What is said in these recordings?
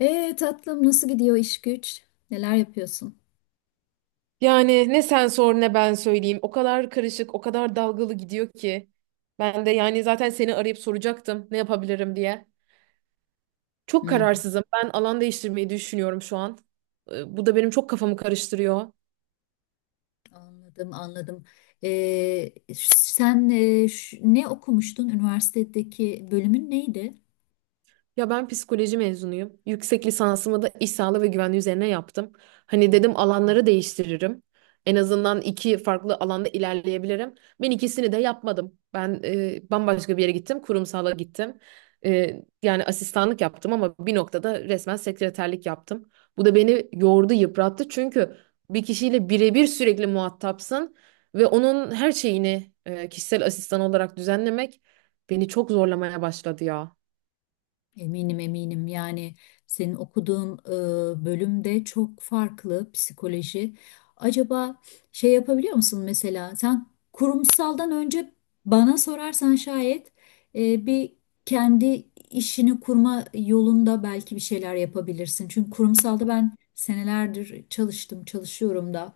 Tatlım, nasıl gidiyor iş güç? Neler yapıyorsun? Yani ne sen sor ne ben söyleyeyim. O kadar karışık, o kadar dalgalı gidiyor ki. Ben de yani zaten seni arayıp soracaktım ne yapabilirim diye. Çok Hmm. kararsızım. Ben alan değiştirmeyi düşünüyorum şu an. Bu da benim çok kafamı karıştırıyor. Anladım, anladım. Sen ne okumuştun? Üniversitedeki bölümün neydi? Ya ben psikoloji mezunuyum. Yüksek lisansımı da iş sağlığı ve güvenliği üzerine yaptım. Hani dedim alanları değiştiririm. En azından iki farklı alanda ilerleyebilirim. Ben ikisini de yapmadım. Ben bambaşka bir yere gittim. Kurumsala gittim. Yani asistanlık yaptım ama bir noktada resmen sekreterlik yaptım. Bu da beni yordu, yıprattı. Çünkü bir kişiyle birebir sürekli muhatapsın ve onun her şeyini kişisel asistan olarak düzenlemek beni çok zorlamaya başladı ya. Eminim, eminim. Yani senin okuduğun bölümde çok farklı psikoloji. Acaba şey yapabiliyor musun, mesela sen kurumsaldan önce, bana sorarsan şayet bir kendi işini kurma yolunda belki bir şeyler yapabilirsin. Çünkü kurumsalda ben senelerdir çalıştım, çalışıyorum da,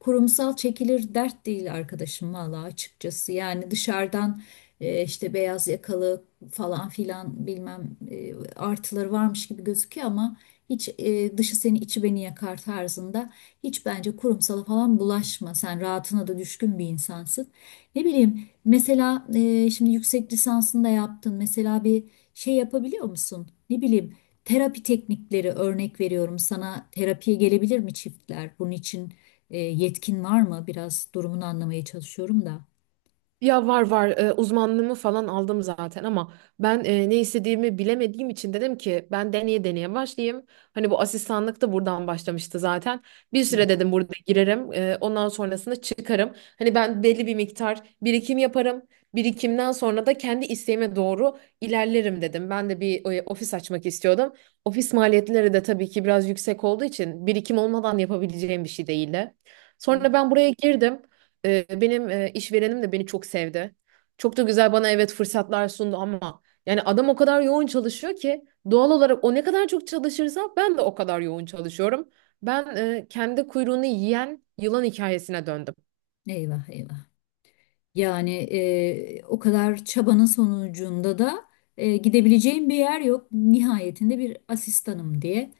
kurumsal çekilir dert değil arkadaşım, valla açıkçası. Yani dışarıdan, işte beyaz yakalı falan filan bilmem, artıları varmış gibi gözüküyor ama hiç. Dışı seni içi beni yakar tarzında. Hiç, bence kurumsala falan bulaşma. Sen rahatına da düşkün bir insansın. Ne bileyim, mesela şimdi yüksek lisansını da yaptın. Mesela bir şey yapabiliyor musun? Ne bileyim, terapi teknikleri, örnek veriyorum sana, terapiye gelebilir mi çiftler? Bunun için yetkin var mı? Biraz durumunu anlamaya çalışıyorum da. Ya var var uzmanlığımı falan aldım zaten ama ben ne istediğimi bilemediğim için dedim ki ben deneye deneye başlayayım. Hani bu asistanlık da buradan başlamıştı zaten. Bir Hı. süre dedim burada girerim ondan sonrasında çıkarım. Hani ben belli bir miktar birikim yaparım. Birikimden sonra da kendi isteğime doğru ilerlerim dedim. Ben de bir ofis açmak istiyordum. Ofis maliyetleri de tabii ki biraz yüksek olduğu için birikim olmadan yapabileceğim bir şey değildi. Sonra ben buraya girdim. Benim işverenim de beni çok sevdi. Çok da güzel bana evet fırsatlar sundu ama yani adam o kadar yoğun çalışıyor ki doğal olarak o ne kadar çok çalışırsa ben de o kadar yoğun çalışıyorum. Ben kendi kuyruğunu yiyen yılan hikayesine döndüm. Eyvah, eyvah. Yani o kadar çabanın sonucunda da gidebileceğim bir yer yok. Nihayetinde bir asistanım diye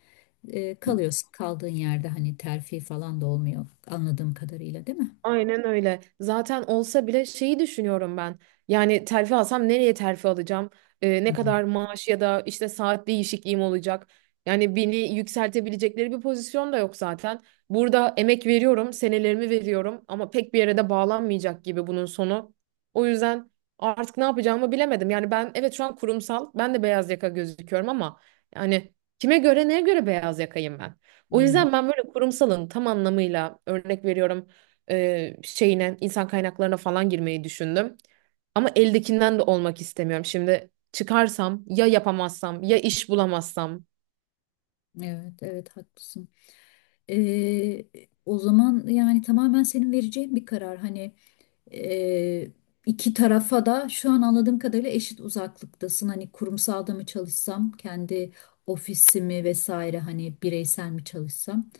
kalıyorsun. Kaldığın yerde hani terfi falan da olmuyor anladığım kadarıyla, değil mi? Aynen öyle. Zaten olsa bile şeyi düşünüyorum ben. Yani terfi alsam nereye terfi alacağım? Hı Ne hı. kadar maaş ya da işte saat değişikliğim olacak? Yani beni yükseltebilecekleri bir pozisyon da yok zaten. Burada emek veriyorum, senelerimi veriyorum ama pek bir yere de bağlanmayacak gibi bunun sonu. O yüzden artık ne yapacağımı bilemedim. Yani ben evet şu an kurumsal, ben de beyaz yaka gözüküyorum ama yani kime göre neye göre beyaz yakayım ben? Hı O hı. yüzden ben böyle kurumsalın tam anlamıyla örnek veriyorum şeyine insan kaynaklarına falan girmeyi düşündüm. Ama eldekinden de olmak istemiyorum. Şimdi çıkarsam ya yapamazsam ya iş bulamazsam. Evet, evet, haklısın. E, o zaman yani tamamen senin vereceğin bir karar. Hani Ee, iki tarafa da şu an anladığım kadarıyla eşit uzaklıktasın. Hani kurumsalda mı çalışsam, kendi ofisimi vesaire, hani bireysel mi çalışsam.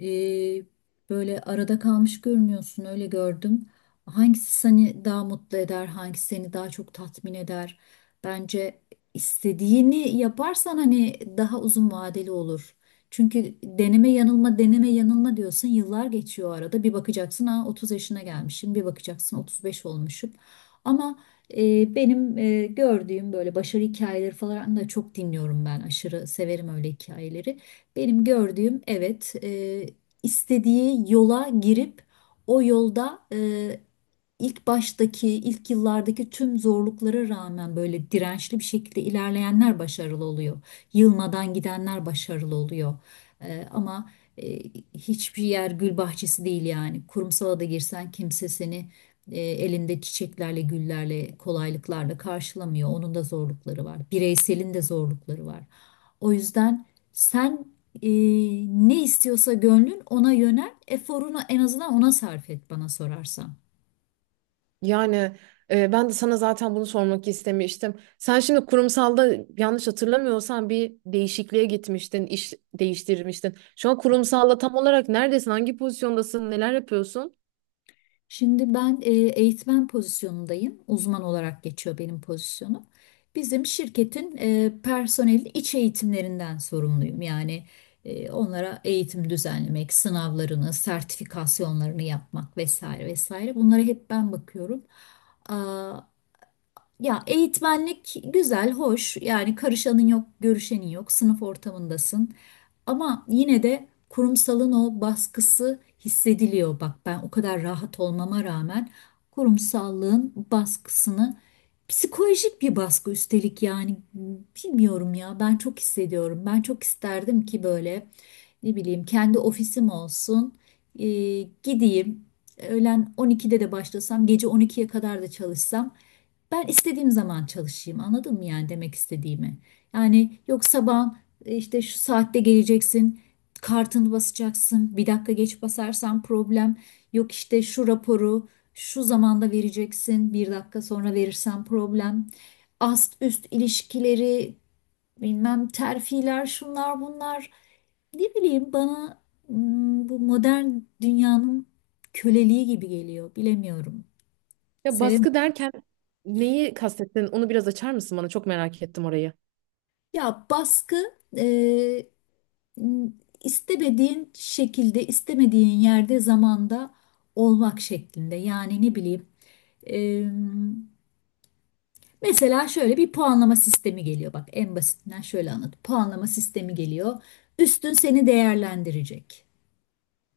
Ee, böyle arada kalmış görünüyorsun, öyle gördüm. Hangisi seni daha mutlu eder, hangisi seni daha çok tatmin eder? Bence istediğini yaparsan hani daha uzun vadeli olur. Çünkü deneme yanılma, deneme yanılma diyorsun, yıllar geçiyor, arada bir bakacaksın ha 30 yaşına gelmişim, bir bakacaksın 35 olmuşum. Ama benim gördüğüm, böyle başarı hikayeleri falan da çok dinliyorum, ben aşırı severim öyle hikayeleri. Benim gördüğüm, evet, istediği yola girip o yolda, ilk baştaki, ilk yıllardaki tüm zorluklara rağmen, böyle dirençli bir şekilde ilerleyenler başarılı oluyor. Yılmadan gidenler başarılı oluyor. Ama e, hiçbir yer gül bahçesi değil yani. Kurumsala da girsen kimse seni elinde çiçeklerle, güllerle, kolaylıklarla karşılamıyor. Onun da zorlukları var. Bireyselin de zorlukları var. O yüzden sen, e, ne istiyorsa gönlün ona yönel, eforunu en azından ona sarf et bana sorarsan. Yani ben de sana zaten bunu sormak istemiştim. Sen şimdi kurumsalda yanlış hatırlamıyorsam bir değişikliğe gitmiştin, iş değiştirmiştin. Şu an kurumsalda tam olarak neredesin, hangi pozisyondasın, neler yapıyorsun? Şimdi ben eğitmen pozisyonundayım. Uzman olarak geçiyor benim pozisyonum. Bizim şirketin personelin iç eğitimlerinden sorumluyum. Yani onlara eğitim düzenlemek, sınavlarını, sertifikasyonlarını yapmak vesaire vesaire. Bunlara hep ben bakıyorum. Aa, ya eğitmenlik güzel, hoş. Yani karışanın yok, görüşenin yok, sınıf ortamındasın. Ama yine de kurumsalın o baskısı hissediliyor. Bak, ben o kadar rahat olmama rağmen kurumsallığın baskısını, psikolojik bir baskı üstelik yani, bilmiyorum ya, ben çok hissediyorum. Ben çok isterdim ki böyle, ne bileyim, kendi ofisim olsun. Ee, gideyim, öğlen 12'de de başlasam, gece 12'ye kadar da çalışsam, ben istediğim zaman çalışayım. Anladın mı yani demek istediğimi? Yani yok, sabah e, İşte şu saatte geleceksin, kartını basacaksın, bir dakika geç basarsan problem, yok işte şu raporu şu zamanda vereceksin, bir dakika sonra verirsen problem, ast üst ilişkileri, bilmem terfiler, şunlar bunlar. Ne bileyim, bana bu modern dünyanın köleliği gibi geliyor, bilemiyorum. Ya Sevim. baskı derken neyi kastettin? Onu biraz açar mısın bana? Çok merak ettim orayı. Ya baskı, e, istemediğin şekilde, istemediğin yerde, zamanda olmak şeklinde. Yani ne bileyim. e, Mesela şöyle bir puanlama sistemi geliyor. Bak, en basitinden şöyle anlat. Puanlama sistemi geliyor. Üstün seni değerlendirecek.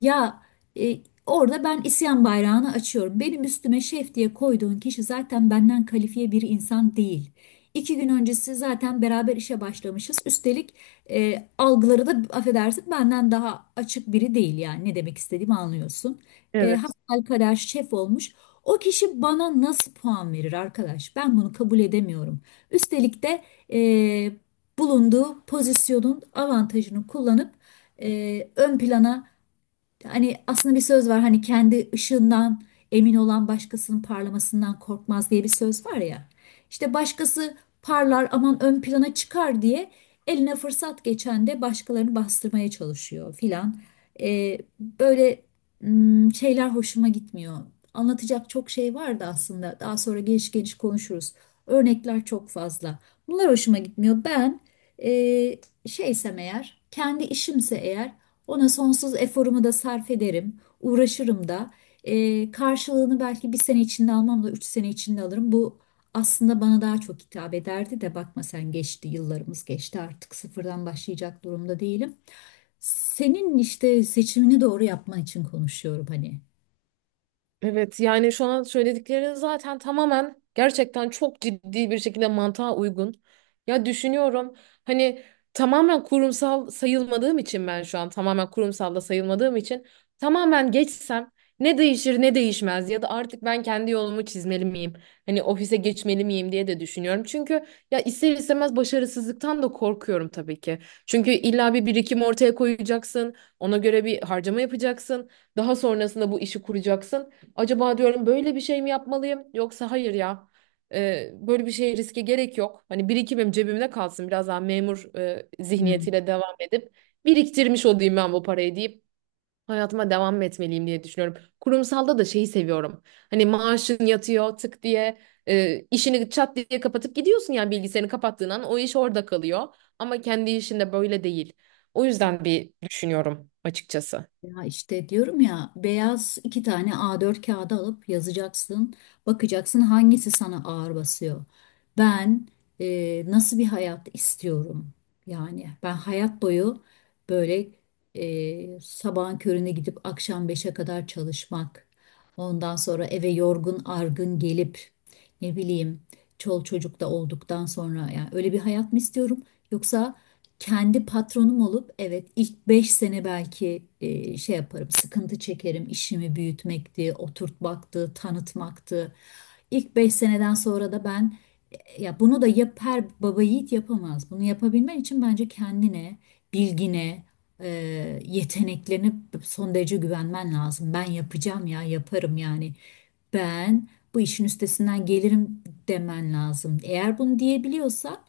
Ya, e, orada ben isyan bayrağını açıyorum. Benim üstüme şef diye koyduğun kişi zaten benden kalifiye bir insan değil. İki gün öncesi zaten beraber işe başlamışız. Üstelik algıları da, affedersin, benden daha açık biri değil, yani ne demek istediğimi anlıyorsun. E, Evet. hasbelkader şef olmuş. O kişi bana nasıl puan verir arkadaş? Ben bunu kabul edemiyorum. Üstelik de e, bulunduğu pozisyonun avantajını kullanıp ön plana. Hani aslında bir söz var, hani kendi ışığından emin olan başkasının parlamasından korkmaz diye bir söz var ya. İşte başkası parlar, aman ön plana çıkar diye eline fırsat geçen de başkalarını bastırmaya çalışıyor filan. Böyle şeyler hoşuma gitmiyor. Anlatacak çok şey vardı aslında. Daha sonra geniş geniş konuşuruz. Örnekler çok fazla. Bunlar hoşuma gitmiyor. Ben e, şeysem eğer, kendi işimse eğer, ona sonsuz eforumu da sarf ederim, uğraşırım da. Karşılığını belki bir sene içinde almam da üç sene içinde alırım. Bu aslında bana daha çok hitap ederdi de, bakma sen, geçti, yıllarımız geçti, artık sıfırdan başlayacak durumda değilim. Senin işte seçimini doğru yapman için konuşuyorum hani. Evet yani şu an söyledikleri zaten tamamen gerçekten çok ciddi bir şekilde mantığa uygun. Ya düşünüyorum hani tamamen kurumsal sayılmadığım için ben şu an tamamen kurumsal da sayılmadığım için tamamen geçsem ne değişir ne değişmez ya da artık ben kendi yolumu çizmeli miyim? Hani ofise geçmeli miyim diye de düşünüyorum. Çünkü ya ister istemez başarısızlıktan da korkuyorum tabii ki. Çünkü illa bir birikim ortaya koyacaksın, ona göre bir harcama yapacaksın, daha sonrasında bu işi kuracaksın. Acaba diyorum böyle bir şey mi yapmalıyım yoksa hayır ya böyle bir şey riske gerek yok. Hani birikimim cebimde kalsın biraz daha memur zihniyetiyle devam edip biriktirmiş olayım ben bu parayı deyip hayatıma devam mı etmeliyim diye düşünüyorum. Kurumsalda da şeyi seviyorum. Hani maaşın yatıyor tık diye işini çat diye kapatıp gidiyorsun yani bilgisayarını kapattığın an o iş orada kalıyor. Ama kendi işinde böyle değil. O yüzden bir düşünüyorum açıkçası. Ya işte diyorum ya, beyaz iki tane A4 kağıdı alıp yazacaksın. Bakacaksın hangisi sana ağır basıyor. Ben nasıl bir hayat istiyorum? Yani ben hayat boyu böyle, sabahın körüne gidip akşam beşe kadar çalışmak. Ondan sonra eve yorgun argın gelip, ne bileyim, çol çocuk da olduktan sonra, yani öyle bir hayat mı istiyorum? Yoksa kendi patronum olup, evet ilk 5 sene belki şey yaparım, sıkıntı çekerim, işimi büyütmekti, oturtmaktı, tanıtmaktı. İlk 5 seneden sonra da ben, ya bunu da yap, her baba yiğit yapamaz. Bunu yapabilmen için bence kendine, bilgine, e, yeteneklerine son derece güvenmen lazım. Ben yapacağım ya, yaparım yani. Ben bu işin üstesinden gelirim demen lazım. Eğer bunu diyebiliyorsan,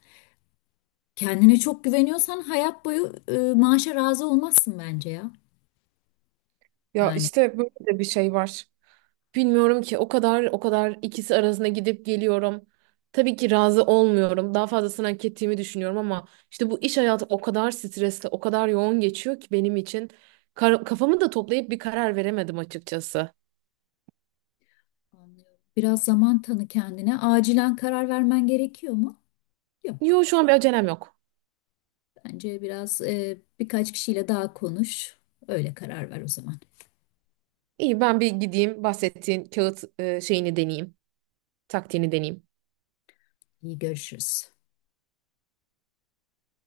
kendine çok güveniyorsan, hayat boyu maaşa razı olmazsın bence ya. Ya Yani. işte böyle de bir şey var. Bilmiyorum ki o kadar ikisi arasında gidip geliyorum. Tabii ki razı olmuyorum. Daha fazlasını hak ettiğimi düşünüyorum ama işte bu iş hayatı o kadar stresli, o kadar yoğun geçiyor ki benim için. Kafamı da toplayıp bir karar veremedim açıkçası. Anlıyorum. Biraz zaman tanı kendine. Acilen karar vermen gerekiyor mu? Yok. Yo şu an bir acelem yok. Bence biraz, birkaç kişiyle daha konuş. Öyle karar ver o zaman. İyi ben bir gideyim bahsettiğin kağıt şeyini deneyeyim, taktiğini deneyeyim. İyi görüşürüz.